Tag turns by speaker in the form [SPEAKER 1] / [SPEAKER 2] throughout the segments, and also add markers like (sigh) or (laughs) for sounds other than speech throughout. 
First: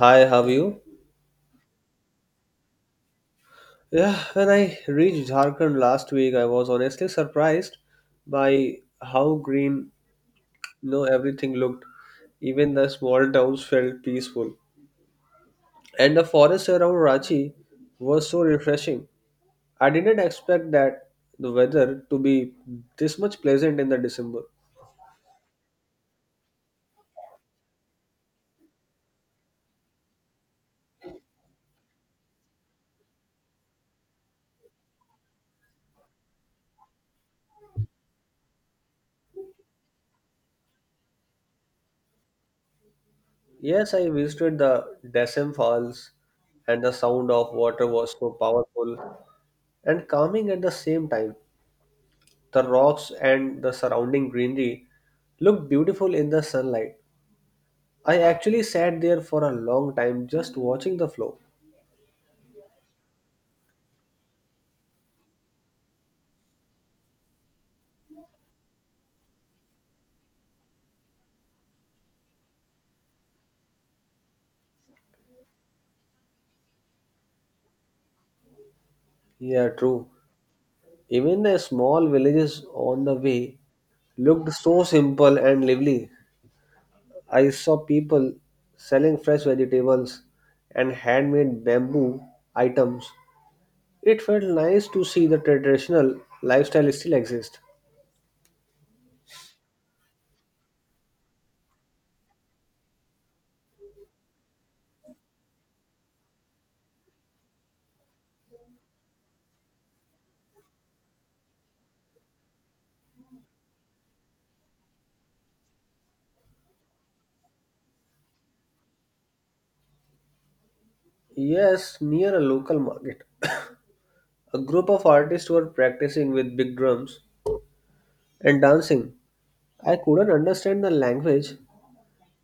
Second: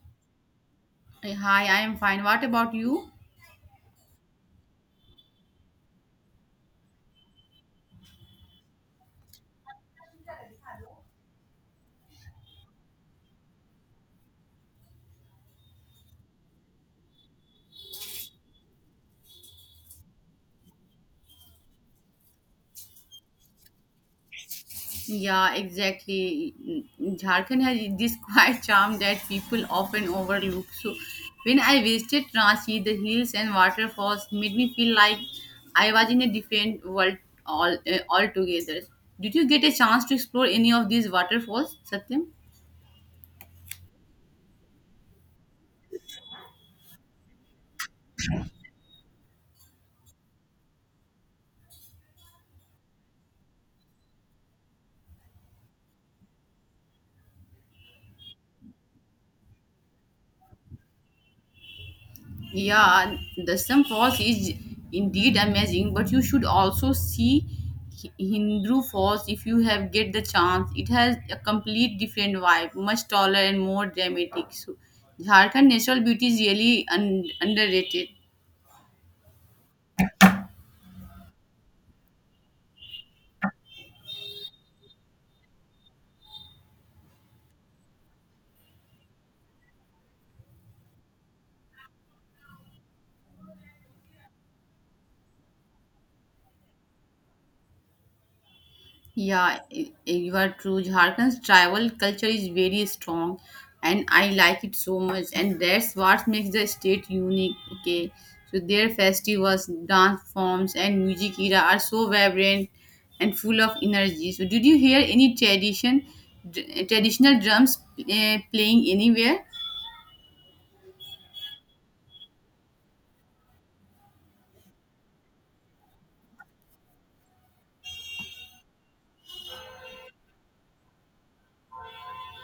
[SPEAKER 1] Hi, how are you?
[SPEAKER 2] Hey, hi, I am fine. What about you?
[SPEAKER 1] Yeah, when I reached Jharkhand last week, I was honestly surprised by how green, everything looked. Even the small towns felt peaceful, and the forest around Ranchi was so refreshing. I didn't expect that the weather to be this much pleasant in the December.
[SPEAKER 2] Yeah, exactly. Jharkhand has (laughs) this quiet charm that people often overlook. So, when I visited Ranchi, the hills and waterfalls made me feel like I was in a different world all altogether. Did you get a chance to explore any of these waterfalls, Satyam?
[SPEAKER 1] Yes, I visited the Dasam Falls, and the sound of water was so powerful and calming at the same time. The rocks and the surrounding greenery looked beautiful in the sunlight. I actually sat there for a long time just watching the flow.
[SPEAKER 2] Yeah, the Sun Falls is indeed amazing, but you should also see Hindu Falls if you have get the chance. It has a complete different vibe, much taller and more dramatic. So, Jharkhand natural beauty is really underrated.
[SPEAKER 1] Yeah, true. Even the small villages on the way looked so simple and lively. I saw people selling fresh vegetables and handmade bamboo items. It felt nice to see the traditional lifestyle still exist.
[SPEAKER 2] Yeah, you are true. Jharkhand's tribal culture is very strong, and I like it so much. And that's what makes the state unique. Okay, so their festivals, dance forms, and music era are so vibrant and full of energy. So, did you hear any traditional drums playing anywhere?
[SPEAKER 1] Yes, near a local market. A group of artists were practicing with big drums and dancing. I couldn't understand the language,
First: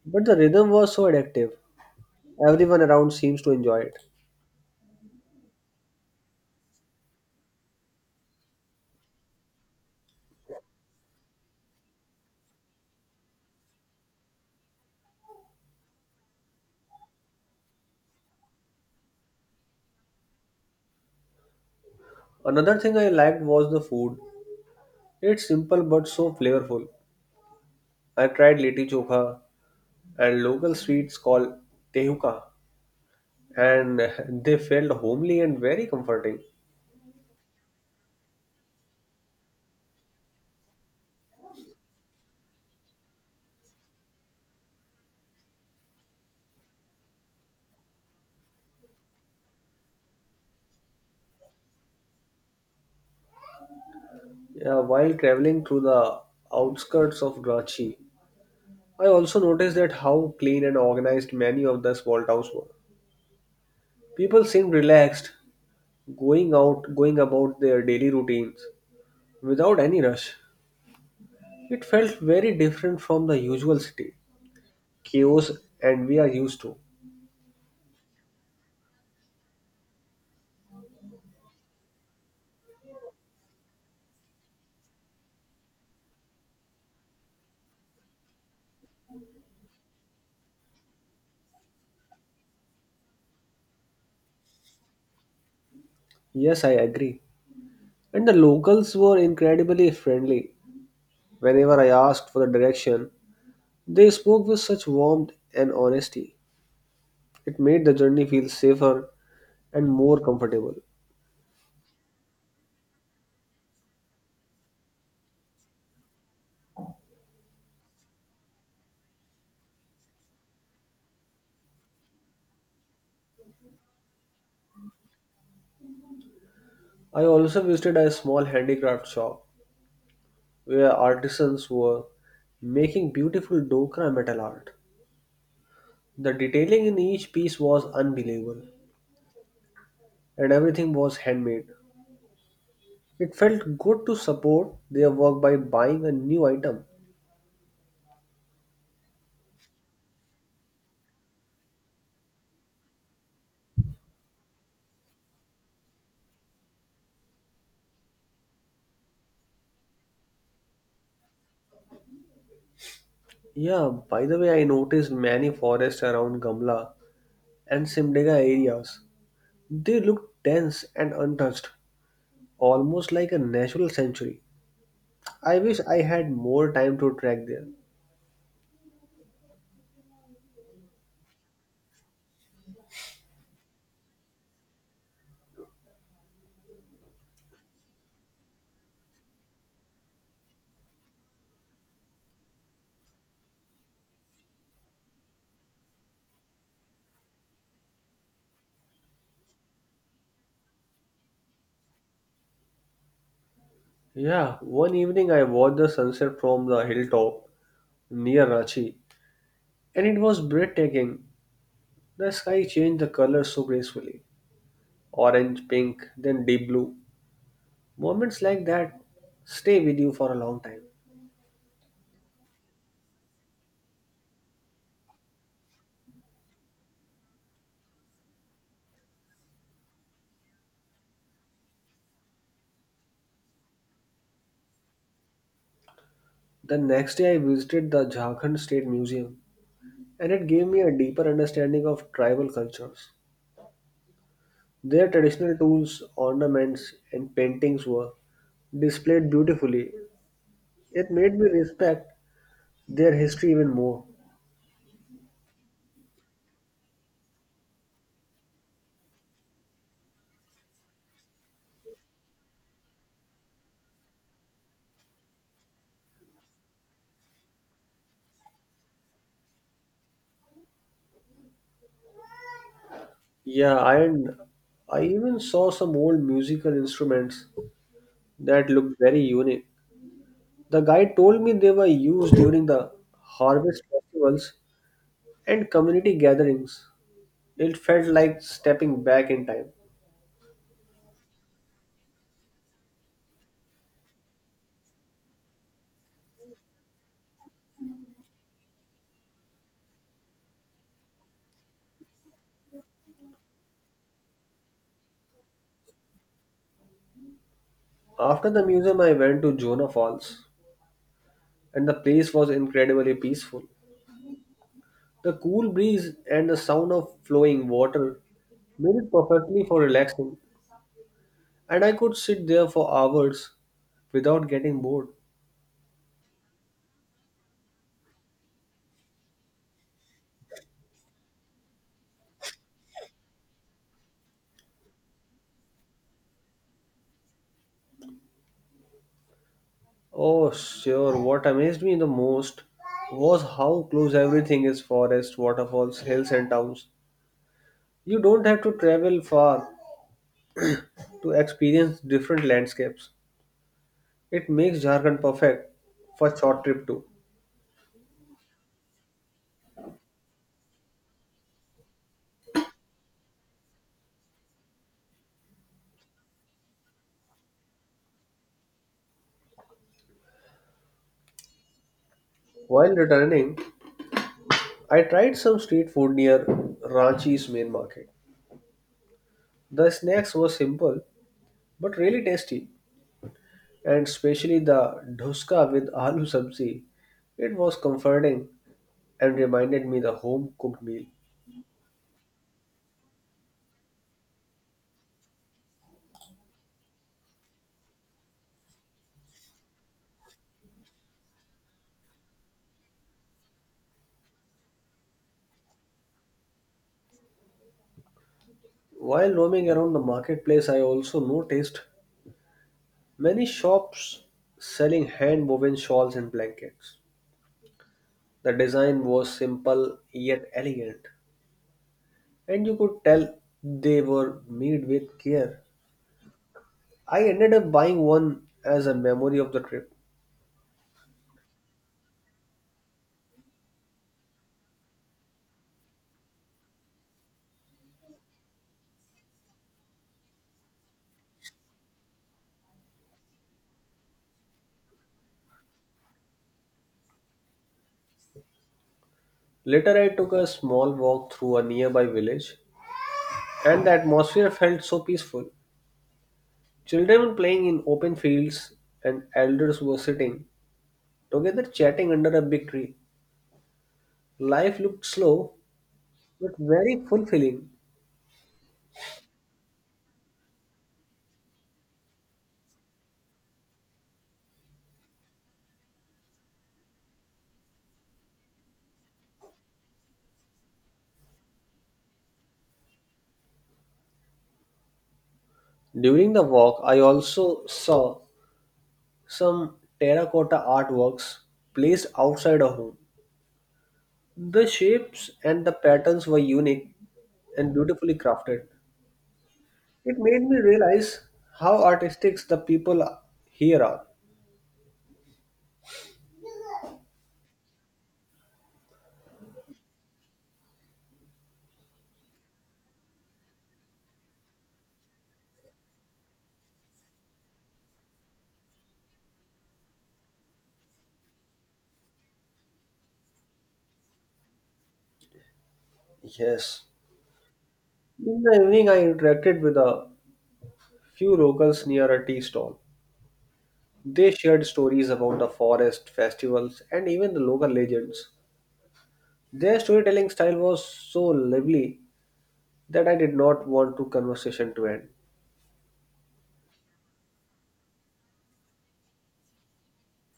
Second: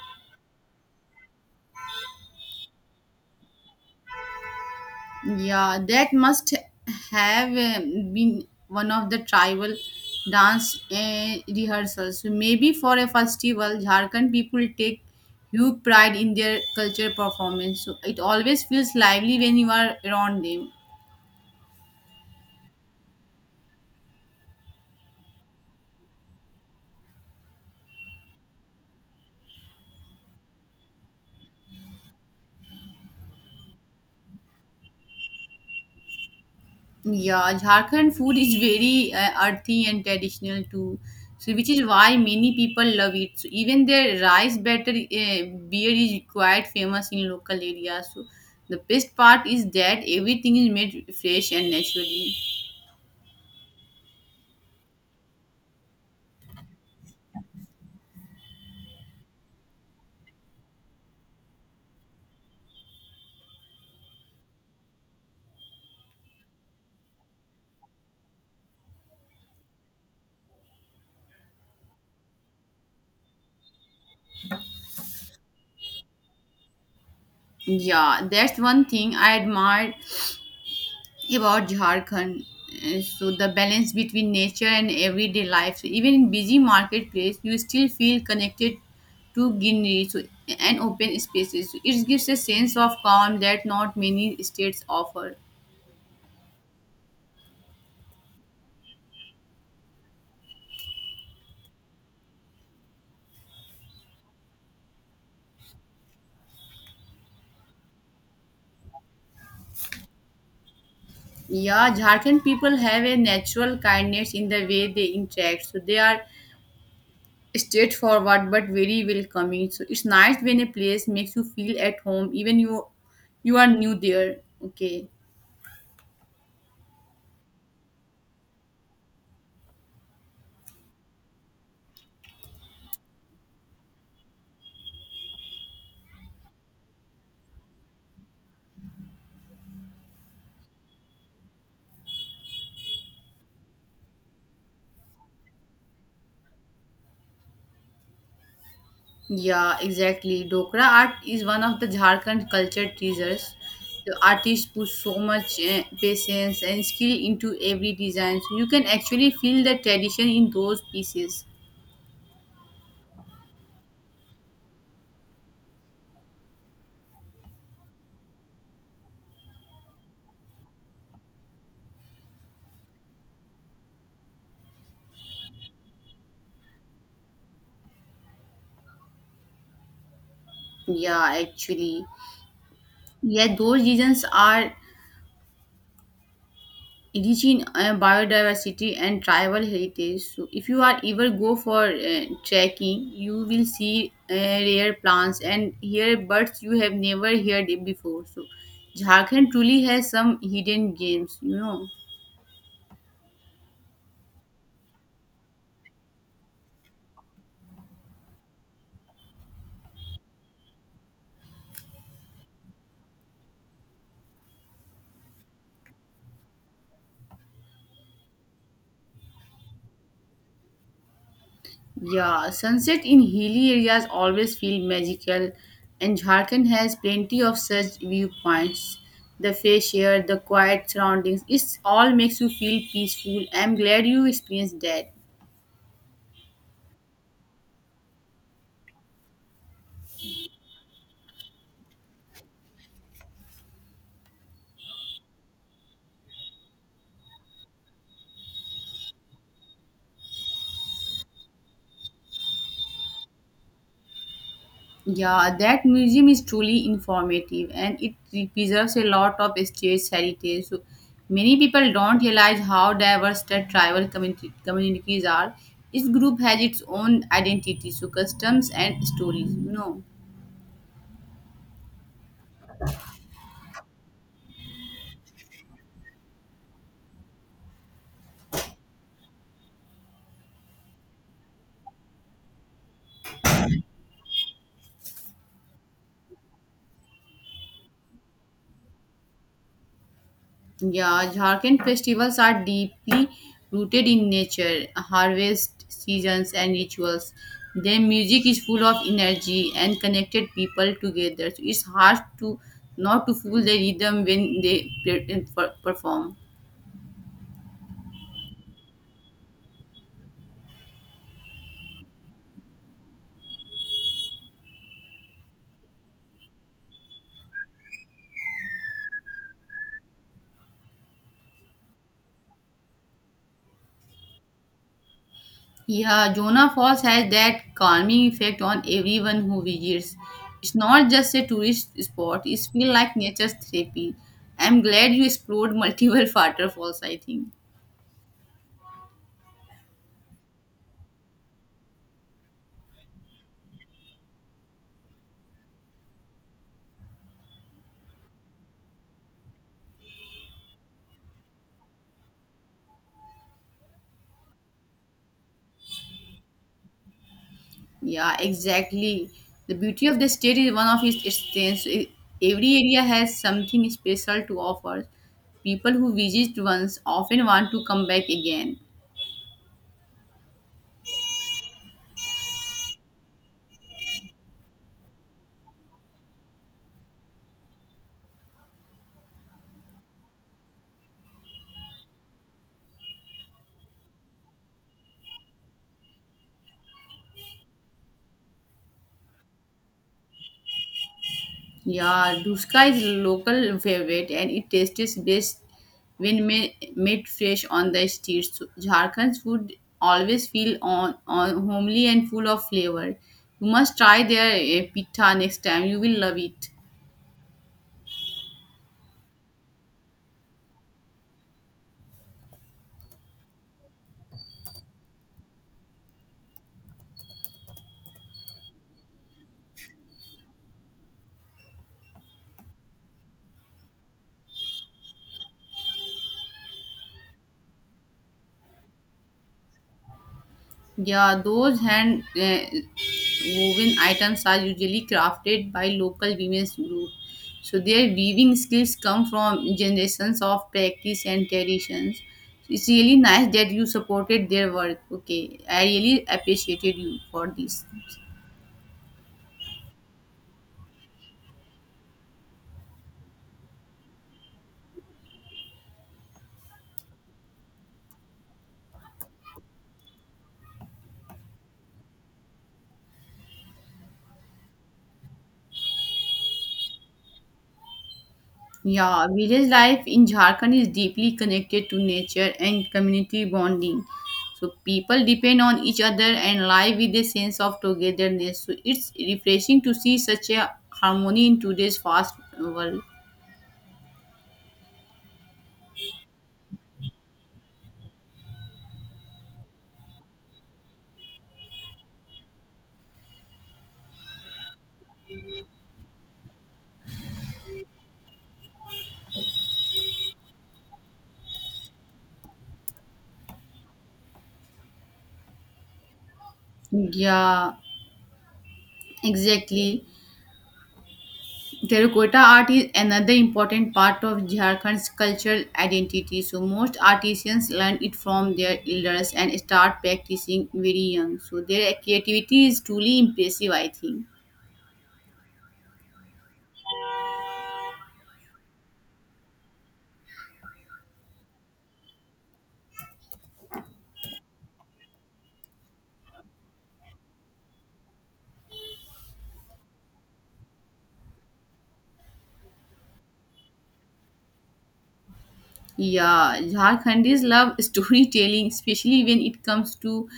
[SPEAKER 1] but the rhythm was so addictive. Everyone around seems to enjoy it.
[SPEAKER 2] Yeah, that must have been one of the tribal dance rehearsals. So maybe for a festival, Jharkhand people take huge pride in their culture performance. So it always feels lively when you are around them.
[SPEAKER 1] Another thing I liked was the food. It's simple but so flavorful. I tried liti chokha and local sweets called tehuka, and (laughs) they felt homely and very comforting.
[SPEAKER 2] Yeah, Jharkhand food is very earthy and traditional too. So, which is why many people love it. So, even their rice batter beer is quite famous in local areas. So, the best part is that everything is made fresh and naturally.
[SPEAKER 1] While traveling through the outskirts of Karachi, I also noticed that how clean and organized many of the small towns were. People seemed relaxed going out, going about their daily routines without any rush. It felt very different from the usual city chaos and we are used to.
[SPEAKER 2] Yeah, that's one thing I admire about Jharkhand. So the balance between nature and everyday life. So even in busy marketplace, you still feel connected to greenery so, and open spaces. So it gives a sense of calm that not many states offer.
[SPEAKER 1] Yes, I agree. And the locals were incredibly friendly. Whenever I asked for the direction, they spoke with such warmth and honesty. It made the journey feel safer and more comfortable.
[SPEAKER 2] Yeah, Jharkhand people have a natural kindness in the way they interact. So they are straightforward but very welcoming. So it's nice when a place makes you feel at home, even you are new there. Okay.
[SPEAKER 1] I also visited a small handicraft shop where artisans were making beautiful Dokra metal art. The detailing in each piece was unbelievable, and everything was handmade. It felt good to support their work by buying a new item.
[SPEAKER 2] Yeah, exactly. Dokra art is one of the Jharkhand culture treasures. The artists put so much patience and skill into every design. So you can actually feel the tradition in those pieces.
[SPEAKER 1] Yeah, by the way, I noticed many forests around Gamla and Simdega areas. They look dense and untouched, almost like a natural sanctuary. I wish I had more time to trek there.
[SPEAKER 2] Yeah, actually. Yeah, those designs are rich in biodiversity and tribal heritage. So, if you are ever go for trekking, you will see rare plants and hear birds you have never heard it before. So, Jharkhand truly has some hidden gems, you know.
[SPEAKER 1] Yeah, one evening I watched the sunset from the hilltop near Rachi, and it was breathtaking. The sky changed the color so gracefully: orange, pink, then deep blue. Moments like that stay with you for a long time.
[SPEAKER 2] Yeah, sunset in hilly areas always feel magical, and Jharkhand has plenty of such viewpoints. The fresh air, the quiet surroundings, it all makes you feel peaceful. I'm glad you experienced that.
[SPEAKER 1] The next day, I visited the Jharkhand State Museum, and it gave me a deeper understanding of tribal cultures. Their traditional tools, ornaments, and paintings were displayed beautifully. It made me respect their history even more.
[SPEAKER 2] Yeah, that museum is truly informative and it preserves a lot of state's heritage. So many people don't realize how diverse the communities are. Each group has its own identity, so customs and stories. You know.
[SPEAKER 1] Yeah, and I even saw some old musical instruments that looked very unique. The guide told me they were used during the harvest festivals and community gatherings. It felt like stepping back in time.
[SPEAKER 2] Yeah, Jharkhand festivals are deeply rooted in nature, harvest seasons, and rituals. Their music is full of energy and connected people together. So it's hard to not to fool the rhythm when they perform.
[SPEAKER 1] After the museum, I went to Jonah Falls, and the place was incredibly peaceful. The cool breeze and the sound of flowing water made it perfectly for relaxing, and I could sit there for hours without getting bored.
[SPEAKER 2] Yeah, Jonah Falls has that calming effect on everyone who visits. It's not just a tourist spot; it's feel like nature's therapy. I'm glad you explored multiple (laughs) waterfalls. I think.
[SPEAKER 1] Oh, sure, what amazed me the most was how close everything is: forests, waterfalls, hills, and towns. You don't have to travel far to experience different landscapes. It makes Jharkhand perfect for short trip too.
[SPEAKER 2] Yeah, exactly. The beauty of the state is one of its strengths. I- every area has something special to offer. People who visit once often want to come back again.
[SPEAKER 1] While returning, I tried some street food near Ranchi's main market. The snacks were simple but really tasty, and especially the dhuska with aloo sabzi. It was comforting and reminded me the home cooked meal.
[SPEAKER 2] Yeah, Duska is local favorite and it tastes best when made fresh on the streets. So, Jharkhand's food always feel on homely and full of flavor. You must try their pita next time. You will love it.
[SPEAKER 1] While roaming around the marketplace, I also noticed many shops selling hand woven shawls and blankets. The design was simple yet elegant and you could tell they were made with care. I ended up buying one as a memory of the trip.
[SPEAKER 2] Yeah, those hand woven items are usually crafted by local women's group. So their weaving skills come from generations of practice and traditions. It's really nice that you supported their work. Okay, I really appreciated you for this.
[SPEAKER 1] Later, I took a small walk through a nearby village, and the atmosphere felt so peaceful. Children were playing in open fields, and elders were sitting together chatting under a big tree. Life looked slow but very fulfilling.
[SPEAKER 2] Yeah, village life in Jharkhand is deeply connected to nature and community bonding. So people depend on each other and live with a sense of togetherness. So it's refreshing to see such a harmony in today's fast world.
[SPEAKER 1] During the walk, I also saw some terracotta artworks placed outside a home. The shapes and the patterns were unique and beautifully crafted. It made me realize how artistic the people here are.
[SPEAKER 2] Yeah, exactly. Terracotta art is another important part of Jharkhand's cultural identity. So most artisans learn it from their elders and start practicing very young. So their creativity is truly impressive, I think.
[SPEAKER 1] Yes. In the evening, I interacted with a few locals near a tea stall. They shared stories about the forest, festivals, and even the local legends. Their storytelling style was so lively that I did not want the conversation to end.
[SPEAKER 2] Yeah, Jharkhandis love (laughs) storytelling, especially when it comes to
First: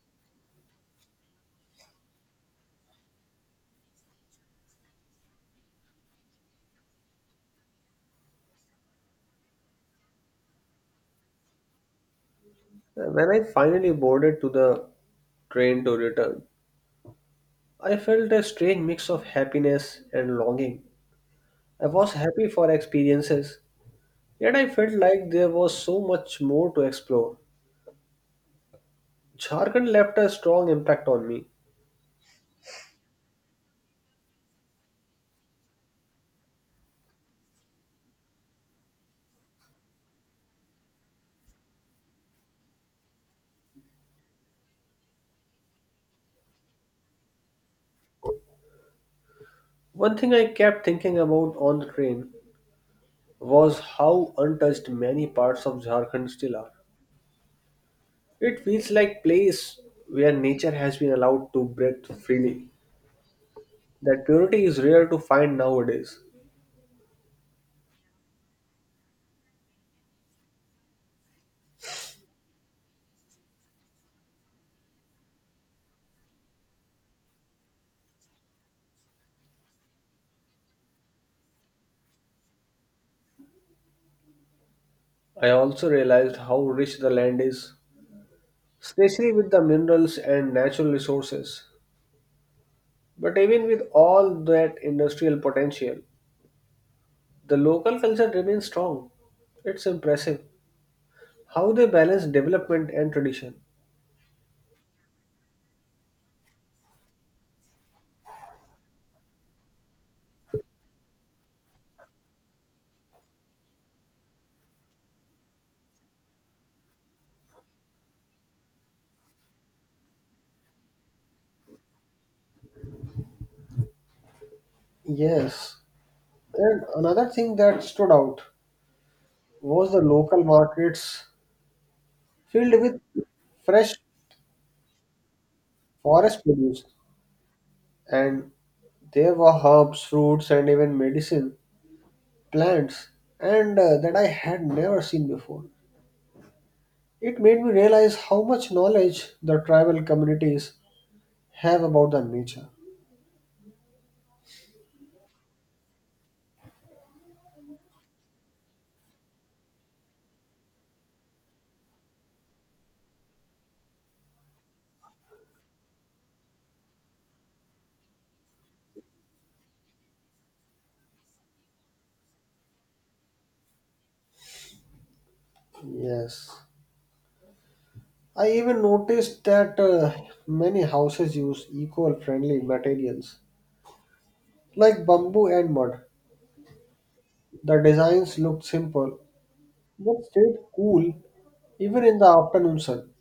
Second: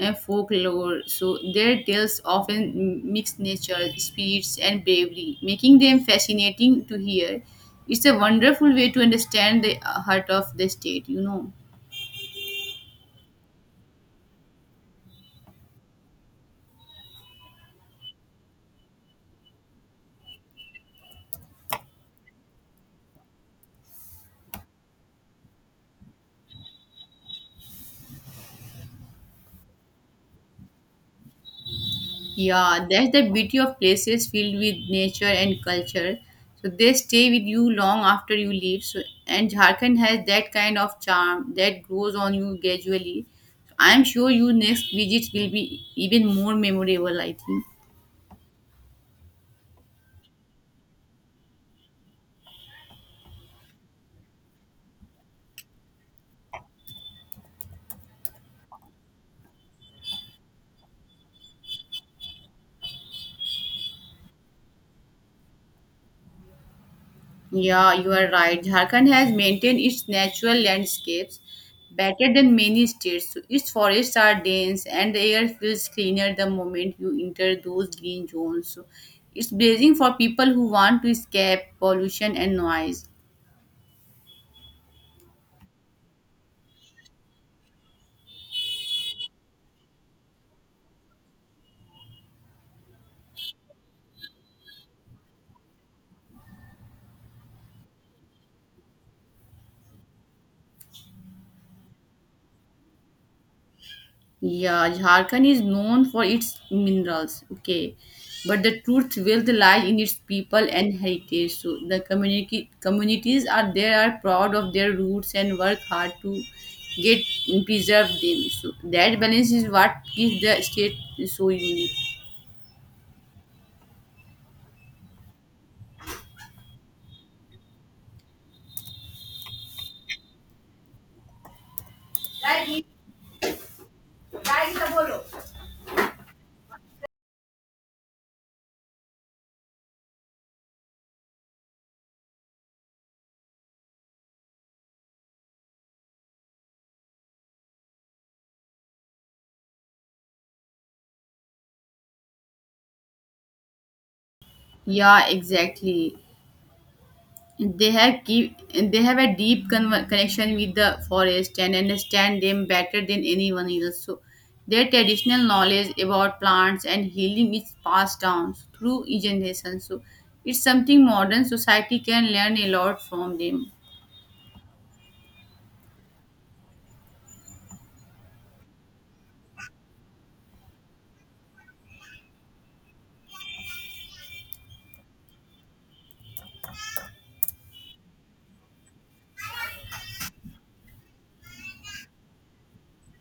[SPEAKER 2] folklore. So their tales often mix nature, spirits, and bravery, making them fascinating to hear. It's a wonderful way to understand the heart of the state, you know.
[SPEAKER 1] When I finally boarded to the train to return, I felt a strange mix of happiness and longing. I was happy for experiences, yet I felt like there was so much more to explore. Jharkhand left a strong impact on me.
[SPEAKER 2] Yeah, that's the beauty of places filled with nature and culture. So they stay with you long after you leave. So and Jharkhand has that kind of charm that grows on you gradually. I'm sure your next visits will be even more memorable, I think.
[SPEAKER 1] One thing I kept thinking about on the train was how untouched many parts of Jharkhand still are. It feels like place where nature has been allowed to breathe freely. That purity is rare to find nowadays.
[SPEAKER 2] Yeah, you are right. Jharkhand has maintained its natural landscapes better than many states. So its forests are dense and the air feels cleaner the moment you enter those green zones. So it's blazing for people who want to escape pollution and noise.
[SPEAKER 1] I also realized how rich the land is, especially with the minerals and natural resources. But even with all that industrial potential, the local culture remains strong. It's impressive how they balance development and tradition.
[SPEAKER 2] Yeah, Jharkhand is known for its minerals. Okay, but the truth wealth lies in its people and heritage. So the community communities are there are proud of their roots and work hard to get preserve them. So that balance is what gives the state so unique.
[SPEAKER 1] Yes. And another thing that stood out was the local markets filled with fresh forest produce. And there were herbs, fruits, and even medicine plants and that I had never seen before. It made me realize how much knowledge the tribal communities have about the nature.
[SPEAKER 2] Yeah, exactly. they have keep they have a deep connection with the forest and understand them better than anyone else, so their traditional knowledge about plants and healing is passed down through generations. So it's something modern society can learn a lot from them.
[SPEAKER 1] Yes. I even noticed that many houses use eco friendly materials like bamboo and mud. The designs looked simple but stayed cool even in the afternoon sun.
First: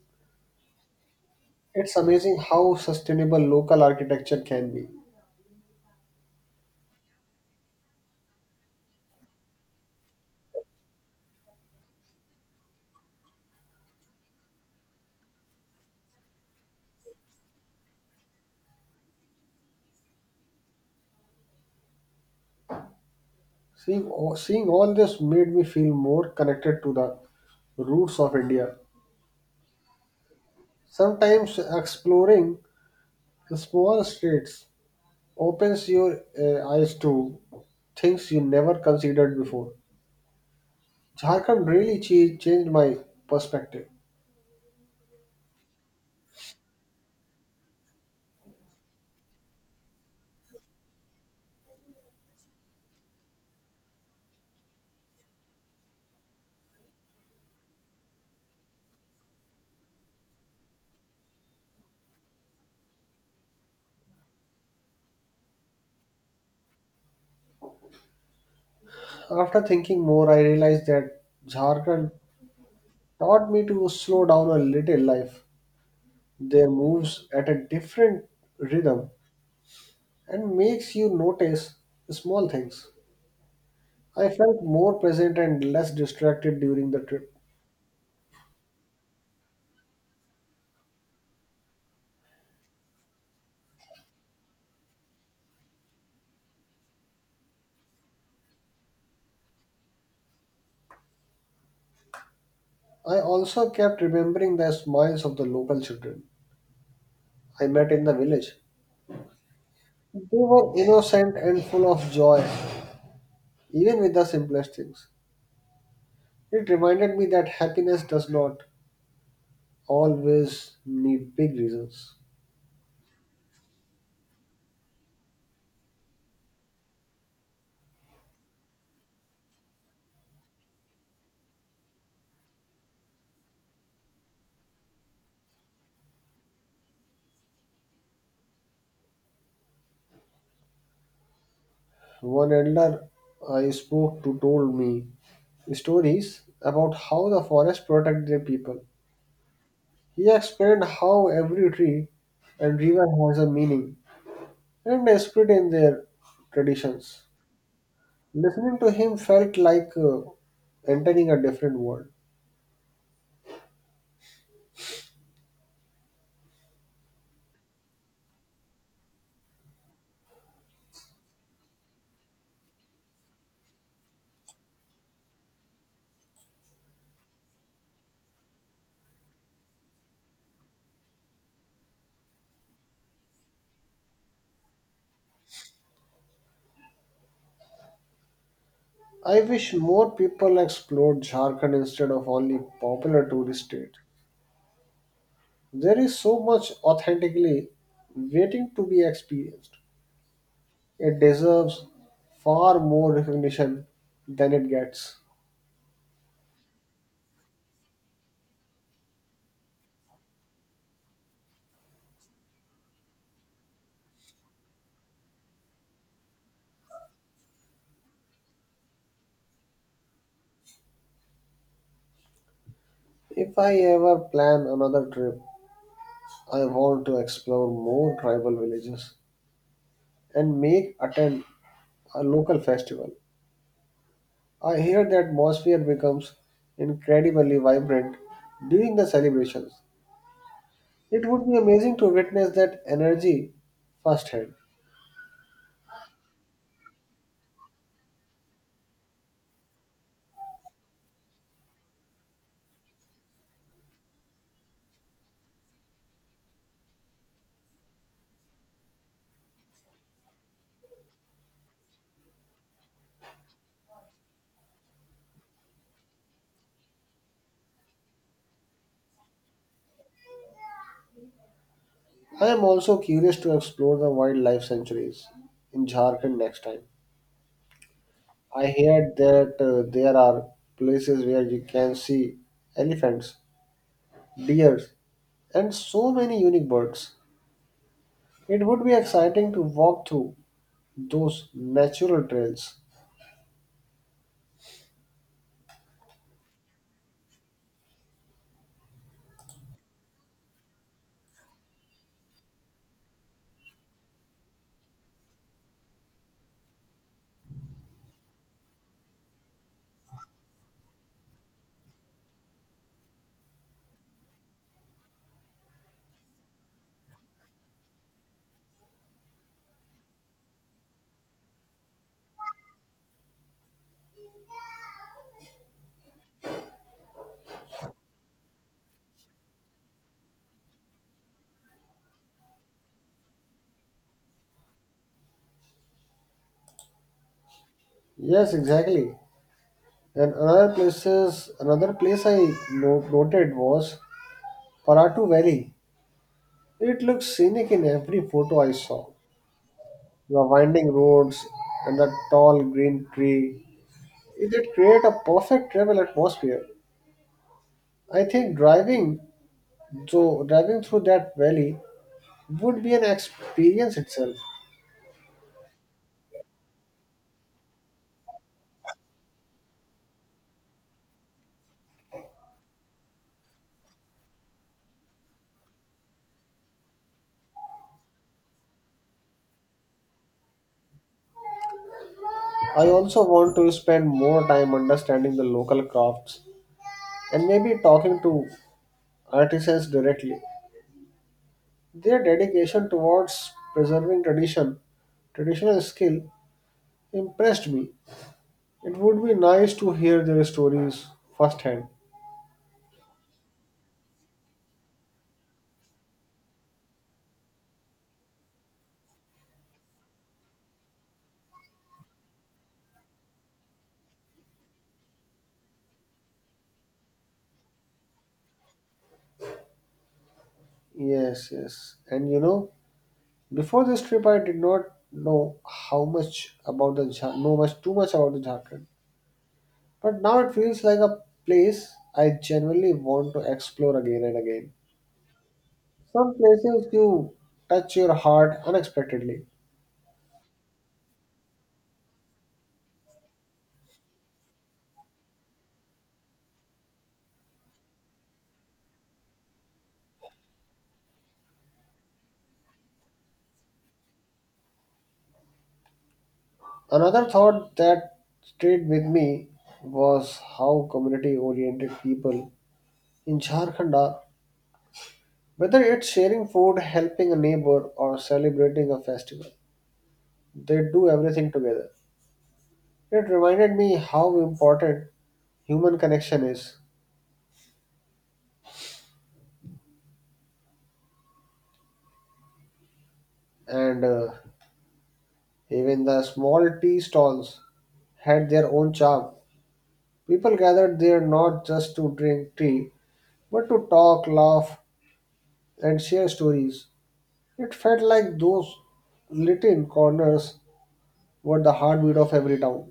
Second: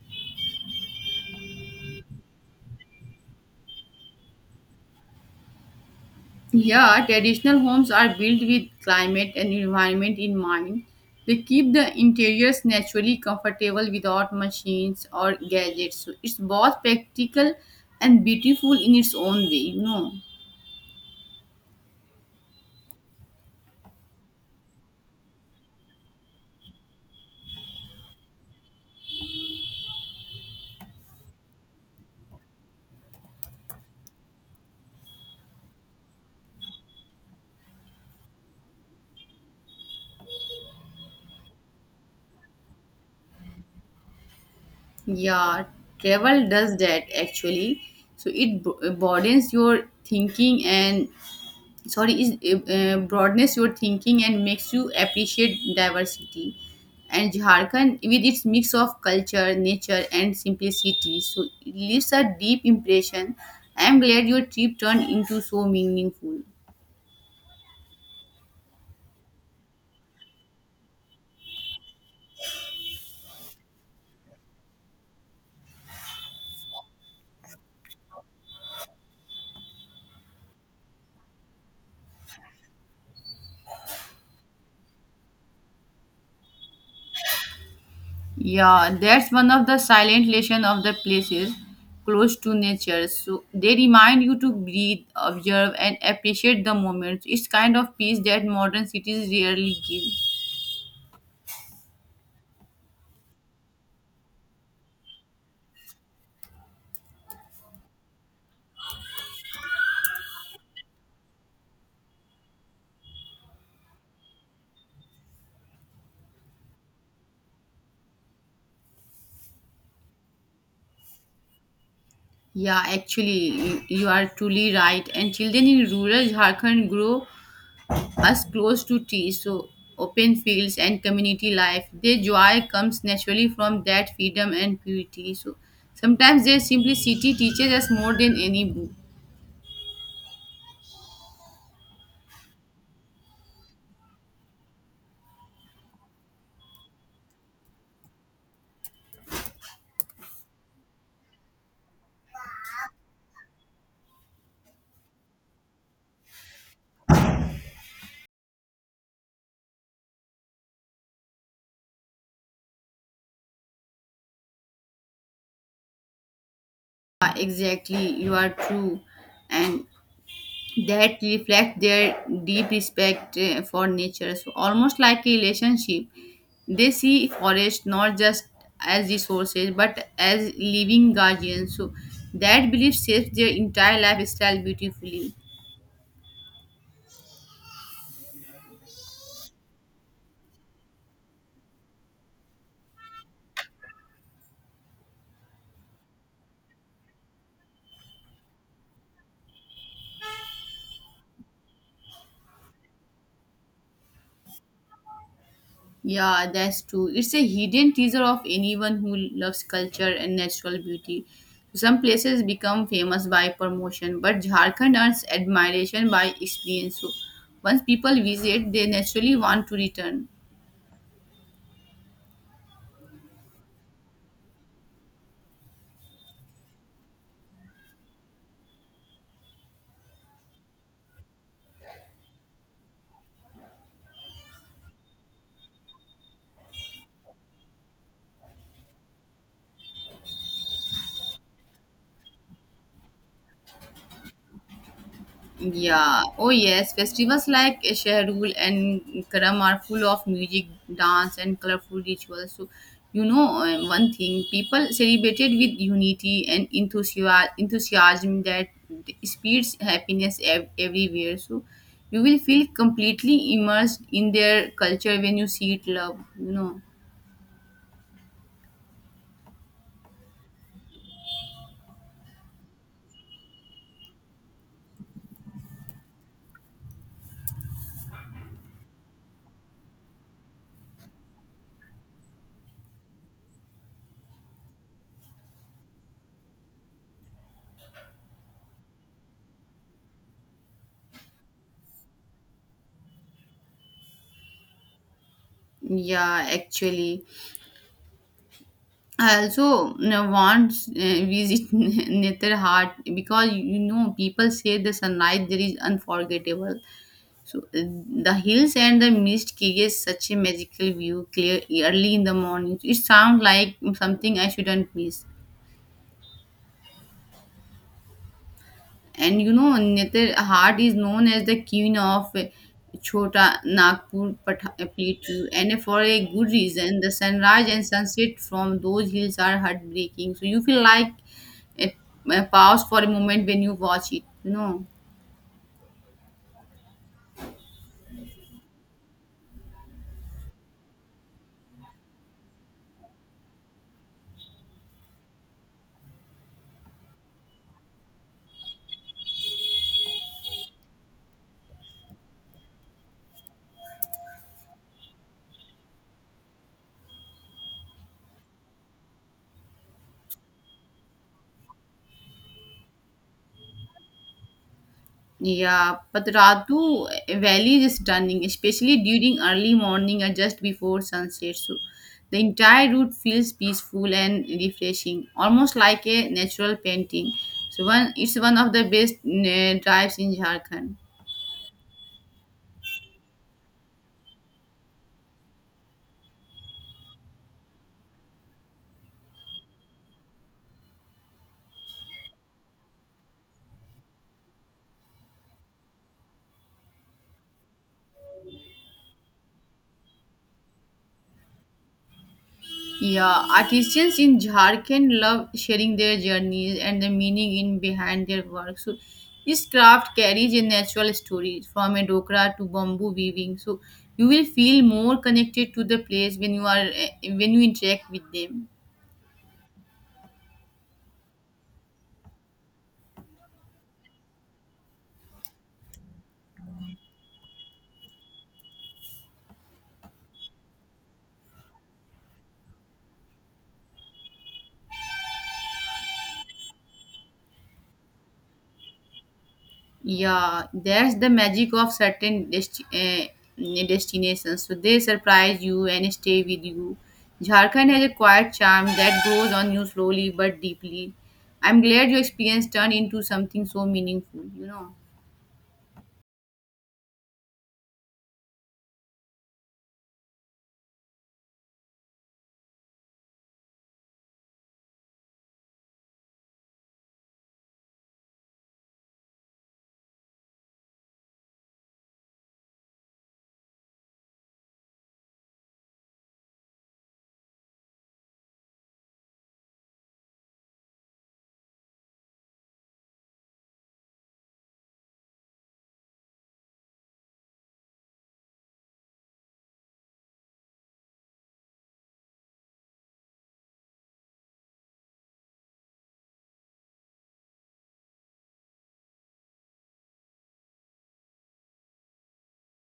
[SPEAKER 1] It's amazing how sustainable local architecture can be.
[SPEAKER 2] Yeah, traditional homes are built with climate and environment in mind. They keep the interiors naturally comfortable without machines or gadgets. So it's both practical and beautiful in its own way, you know.
[SPEAKER 1] Seeing all this made me feel more connected to the roots of India. Sometimes exploring the small streets opens your eyes to things you never considered before. Jharkhand really changed my perspective.
[SPEAKER 2] Yeah, travel does that actually. So it broadens your thinking and sorry is broadness your thinking and makes you appreciate diversity, and Jharkhand with its mix of culture, nature and simplicity, so it leaves a deep impression. I am glad your trip turned into so meaningful.
[SPEAKER 1] After thinking more, I realized that Jharkhand taught me to slow down a little life. There moves at a different rhythm and makes you notice small things. I felt more present and less distracted during the trip.
[SPEAKER 2] Yeah, that's one of the silent lesson of the places close to nature. So they remind you to breathe, observe and appreciate the moments. It's kind of peace that modern cities rarely give.
[SPEAKER 1] I also kept remembering the smiles of the local children I met in the village. They were innocent and full of joy, even with the simplest things. It reminded me that happiness does not always need big reasons.
[SPEAKER 2] Yeah, actually, you are truly right. And children in rural Jharkhand grow as close to tea, so open fields and community life. Their joy comes naturally from that freedom and purity. So sometimes their simplicity teaches us more than any book.
[SPEAKER 1] One elder I spoke to told me stories about how the forest protected their people. He explained how every tree and river has a meaning and a spirit in their traditions. Listening to him felt like entering a different world.
[SPEAKER 2] Yeah, exactly, you are true. And that reflect their deep respect for nature. So almost like a relationship, they see forest not just as resources but as living guardians. So that belief shapes their entire lifestyle beautifully.
[SPEAKER 1] I wish more people explored Jharkhand instead of only popular tourist state. There is so much authentically waiting to be experienced. It deserves far more recognition than it gets.
[SPEAKER 2] Yeah, that's true. It's a hidden teaser of anyone who loves culture and natural beauty. Some places become famous by promotion, but Jharkhand earns admiration by experience. So once people visit, they naturally want to return.
[SPEAKER 1] If I ever plan another trip, I want to explore more tribal villages and make attend a local festival. I hear the atmosphere becomes incredibly vibrant during the celebrations. It would be amazing to witness that energy firsthand.
[SPEAKER 2] Yeah. Oh yes, festivals like Shahrul and Karam are full of music, dance, and colorful rituals. So, you know, one thing people celebrated with unity and enthusiasm that spreads happiness everywhere. So, you will feel completely immersed in their culture when you see it. Love, you know.
[SPEAKER 1] I am also curious to explore the wildlife sanctuaries in Jharkhand next time. I heard that there are places where you can see elephants, deer, and so many unique birds. It would be exciting to walk through those natural trails.
[SPEAKER 2] Yeah, actually. I also you know, once visit (laughs) Netherheart because you know people say the sunlight there is unforgettable. So the hills and the mist creates such a magical view clear early in the morning. So, it sounds like something I shouldn't miss. And you know, Nitar Hart is known as the queen of Chota Nagpur Plateau, and for a good reason. The sunrise and sunset from those hills are heartbreaking. So you feel like it pause for a moment when you watch it. You know.
[SPEAKER 1] Yes, exactly. Another place I noted was Paratu Valley. It looks scenic in every photo I saw the winding roads and the tall green tree. It did create a perfect travel atmosphere. I think driving through that valley would be an experience itself.
[SPEAKER 2] Yeah, but Ratu Valley is stunning, especially during early morning or just before sunset. So the entire route feels peaceful and refreshing, almost like a natural painting. So it's one of the best drives in Jharkhand.
[SPEAKER 1] I also want to spend more time understanding the local crafts and maybe talking to artisans directly. Their dedication towards preserving traditional skill impressed me. It would be nice to hear their stories firsthand.
[SPEAKER 2] Yeah, artisans in Jharkhand love sharing their journeys and the meaning in behind their work. So, this craft carries a natural story from a dokra to bamboo weaving. So, you will feel more connected to the place when when you interact with them.
[SPEAKER 1] Yes, yes. And you know, before this trip, I did not know much too much about the Jharkhand. But now it feels like a place I genuinely want to explore again and again. Some places you touch your heart unexpectedly.
[SPEAKER 2] Yeah, that's the magic of certain destinations. So they surprise you and stay with you. Jharkhand has a quiet charm that grows on you slowly but deeply. I'm glad your experience turned into something so meaningful, you know.
[SPEAKER 1] Another thought that stayed with me was how community-oriented people in Jharkhand are. Whether it's sharing food, helping a neighbor, or celebrating a festival, they do everything together. It reminded me how important human connection is, and even the small tea stalls had their own charm. People gathered there not just to drink tea, but to talk, laugh, and share stories. It felt like those little corners were the heartbeat of every town.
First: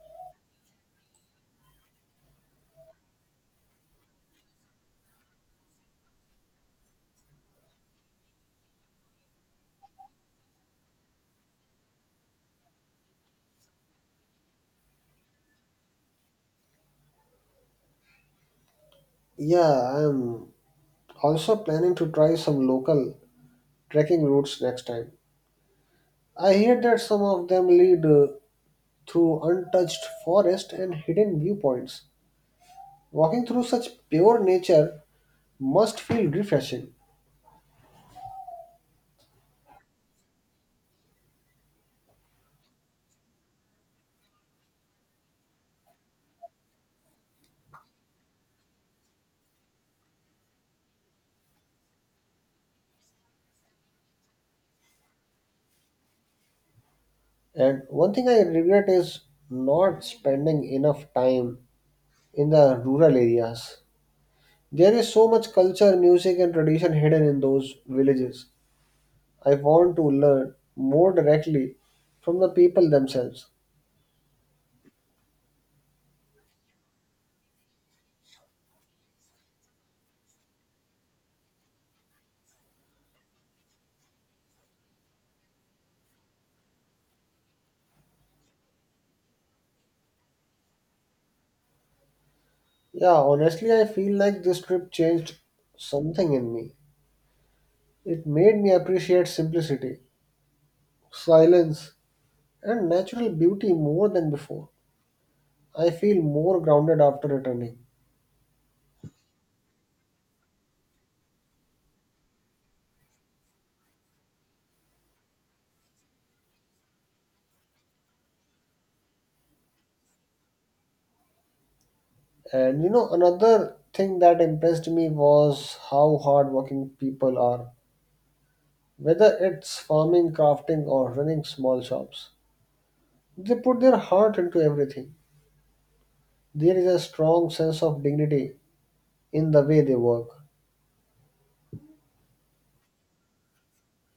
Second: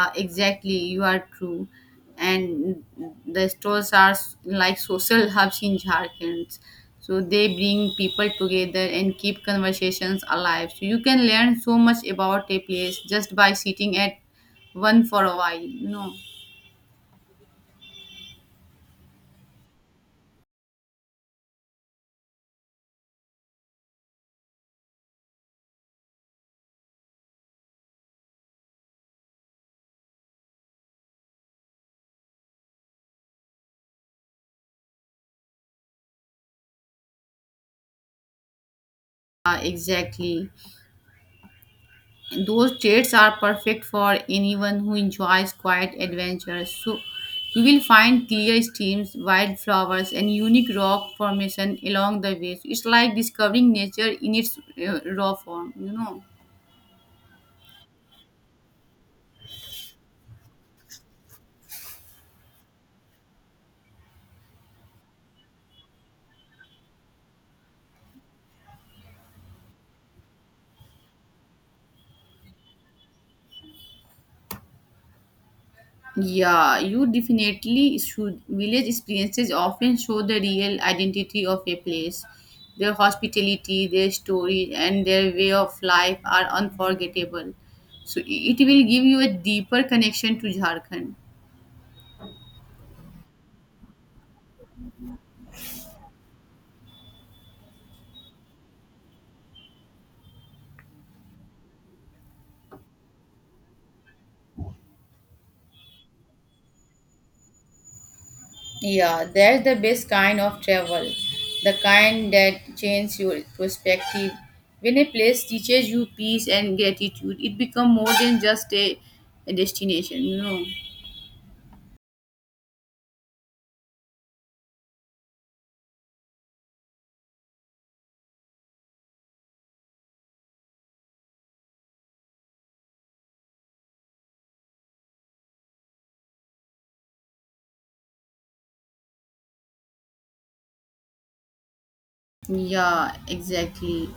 [SPEAKER 2] Exactly, you are true. And the stores are like social hubs in Jharkhand. So they bring people together and keep conversations alive. So you can learn so much about a place just by sitting at one for a while. You know,
[SPEAKER 1] Yeah, I'm also planning to try some local trekking routes next time. I hear that some of them lead through untouched forest and hidden viewpoints. Walking through such pure nature must feel refreshing.
[SPEAKER 2] exactly. Those traits are perfect for anyone who enjoys quiet adventure. So you will find clear streams, wildflowers, and unique rock formation along the way. So it's like discovering nature in its raw form, you know.
[SPEAKER 1] And one thing I regret is not spending enough time in the rural areas. There is so much culture, music, and tradition hidden in those villages. I want to learn more directly from the people themselves.
[SPEAKER 2] Yeah, you definitely should. Village experiences often show the real identity of a place. Their hospitality, their story, and their way of life are unforgettable. So it will give you a deeper connection to Jharkhand.
[SPEAKER 1] Yeah, honestly, I feel like this trip changed something in me. It made me appreciate simplicity, silence, and natural beauty more than before. I feel more grounded after returning.
[SPEAKER 2] Yeah, that's the best kind of travel. The kind that changes your perspective. When a place teaches you peace and gratitude, it becomes more than just a destination, you know.
[SPEAKER 1] And you know, another thing that impressed me was how hardworking people are. Whether it's farming, crafting, or running small shops, they put their heart into everything. There is a strong sense of dignity in the way they work.
[SPEAKER 2] Yeah, exactly.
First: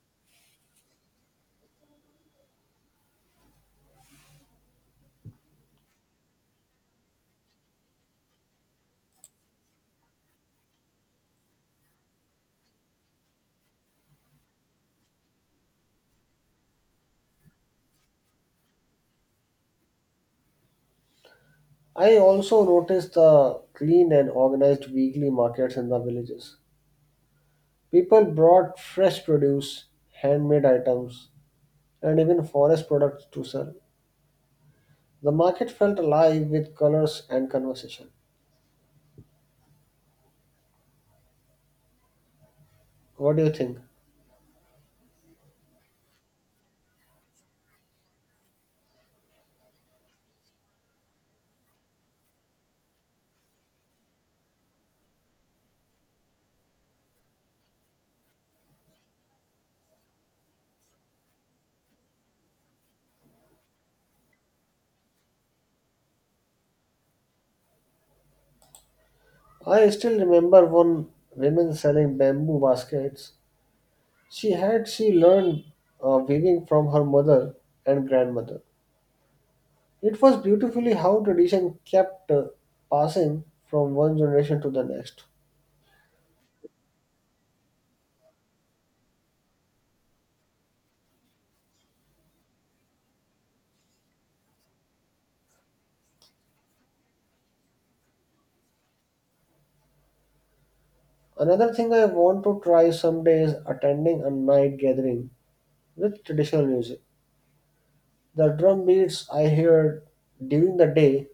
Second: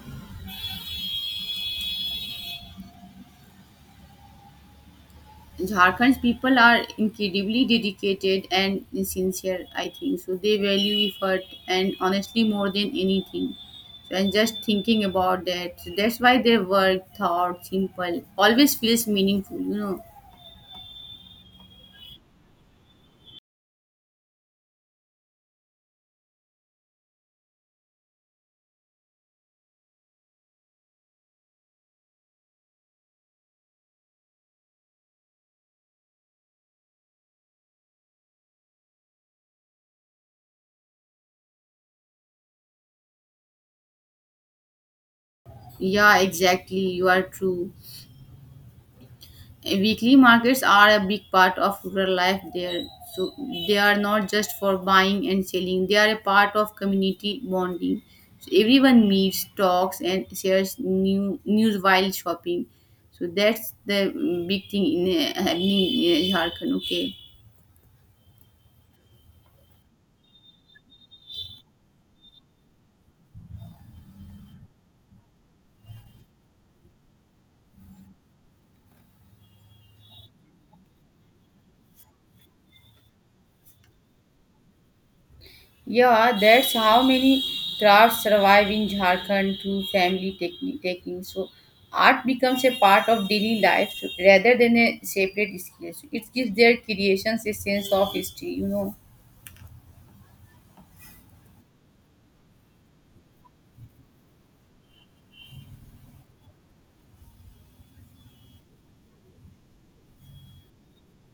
[SPEAKER 2] Jharkhand's people are incredibly dedicated and sincere, I think. So they value effort and honestly more than anything. So and just thinking about that. So that's why their work, thought, simple, always feels meaningful, you know.
[SPEAKER 1] I also noticed the clean and organized weekly markets in the villages. People brought fresh produce, handmade items, and even forest products to sell. The market felt alive with colors and conversation. What do you think?
[SPEAKER 2] Yeah, exactly. You are true. Weekly markets are a big part of rural life there. So they are not just for buying and selling, they are a part of community bonding. So everyone meets, talks, and shares new news while shopping. So that's the big thing in happening in Jharkhand. Okay.
[SPEAKER 1] I still remember one woman selling bamboo baskets. She learned weaving from her mother and grandmother. It was beautifully how tradition kept passing from one generation to the next.
[SPEAKER 2] Yeah, that's how many crafts survive in Jharkhand through family taking. So art becomes a part of daily life rather than a separate skill. So, it gives their creations a sense of history, you know.
[SPEAKER 1] Another thing I want to try someday is attending a night gathering with traditional music. The drum beats I heard during the day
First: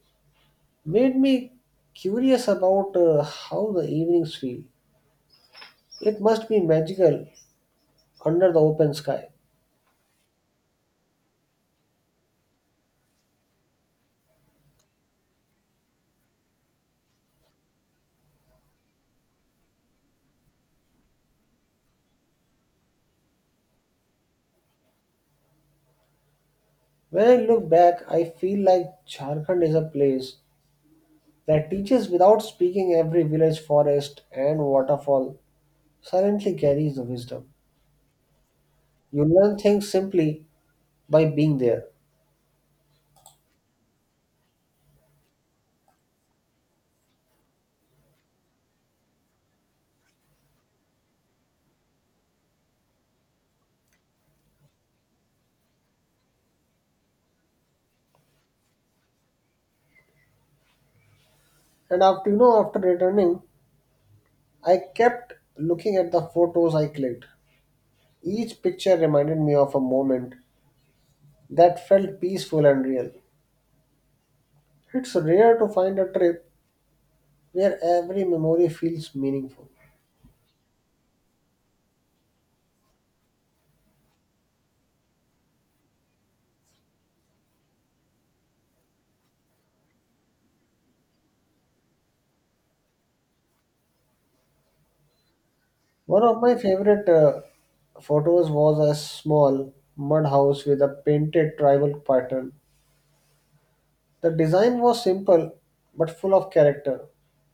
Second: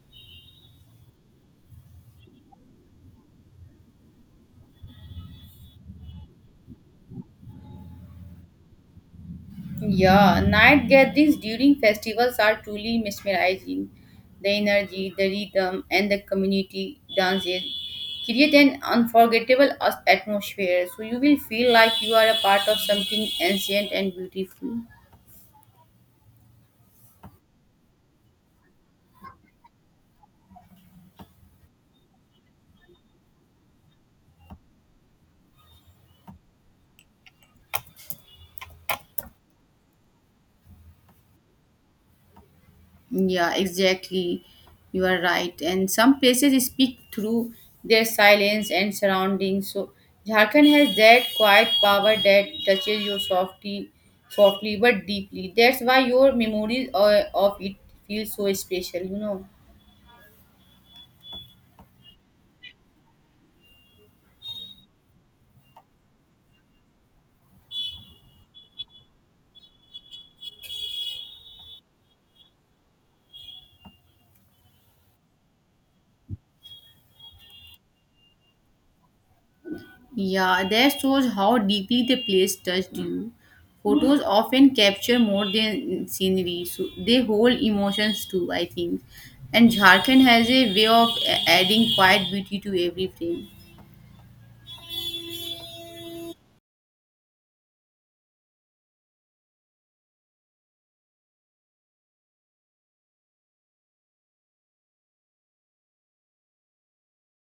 [SPEAKER 1] made me curious about how the evenings feel. It must be magical under the open sky.
[SPEAKER 2] Yeah, night gatherings during festivals are truly mesmerizing. The energy, the rhythm, and the community dances create an unforgettable atmosphere. So you will feel like you are a part of something ancient and beautiful.
[SPEAKER 1] When I look back, I feel like Jharkhand is a place that teaches without speaking every village, forest, and waterfall silently carries the wisdom. You learn things simply by being there.
[SPEAKER 2] Yeah, exactly. You are right. And some places speak through their silence and surroundings. So Jharkhand has that quiet power that touches you softly but deeply. That's why your memories of it feel so special. You know.
[SPEAKER 1] And after returning, I kept looking at the photos I clicked. Each picture reminded me of a moment that felt peaceful and real. It's rare to find a trip where every memory feels meaningful.
[SPEAKER 2] Yeah, that shows how deeply the place touched you. Photos often capture more than scenery, so they hold emotions too, I think. And Jharkhand has a way of adding quiet beauty to every frame.
[SPEAKER 1] One of my favorite photos was a small mud house with a painted tribal pattern. The design was simple but full of character,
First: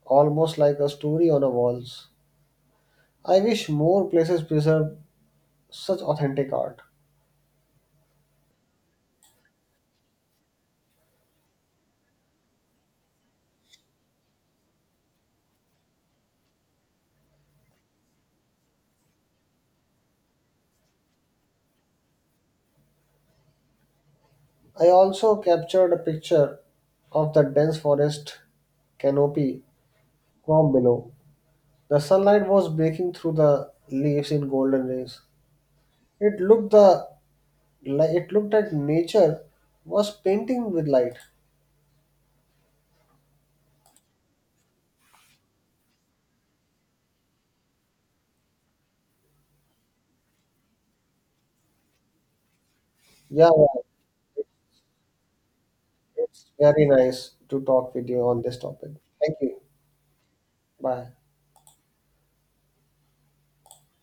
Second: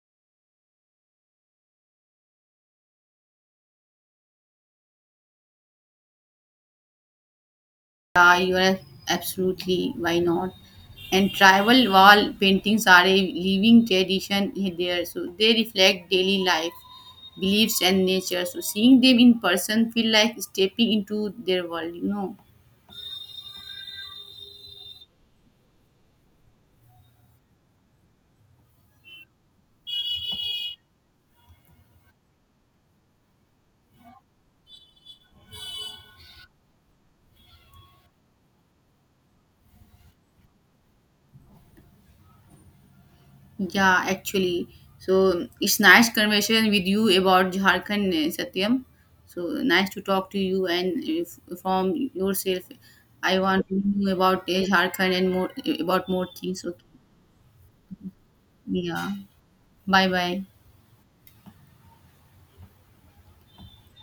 [SPEAKER 1] almost like a story on a walls. I wish more places preserve such authentic art.
[SPEAKER 2] Yeah, you are absolutely, why not? And tribal wall paintings are a living tradition there, so they reflect daily life, beliefs, and nature. So seeing them in person feel like stepping into their world, you know.
[SPEAKER 1] I also captured a picture of the dense forest canopy from below. The sunlight was breaking through the leaves in golden rays. It looked the it looked like nature was painting with light.
[SPEAKER 2] Yeah, actually. So it's nice conversation with you about Jharkhand, Satyam. So nice to talk to you and if, from yourself. I
[SPEAKER 1] Yeah,
[SPEAKER 2] want
[SPEAKER 1] yeah,
[SPEAKER 2] to know about Jharkhand and more about more
[SPEAKER 1] it's
[SPEAKER 2] things. Okay.
[SPEAKER 1] very nice to talk with you on this topic.
[SPEAKER 2] Yeah.
[SPEAKER 1] Thank you.
[SPEAKER 2] Bye bye.
[SPEAKER 1] Bye.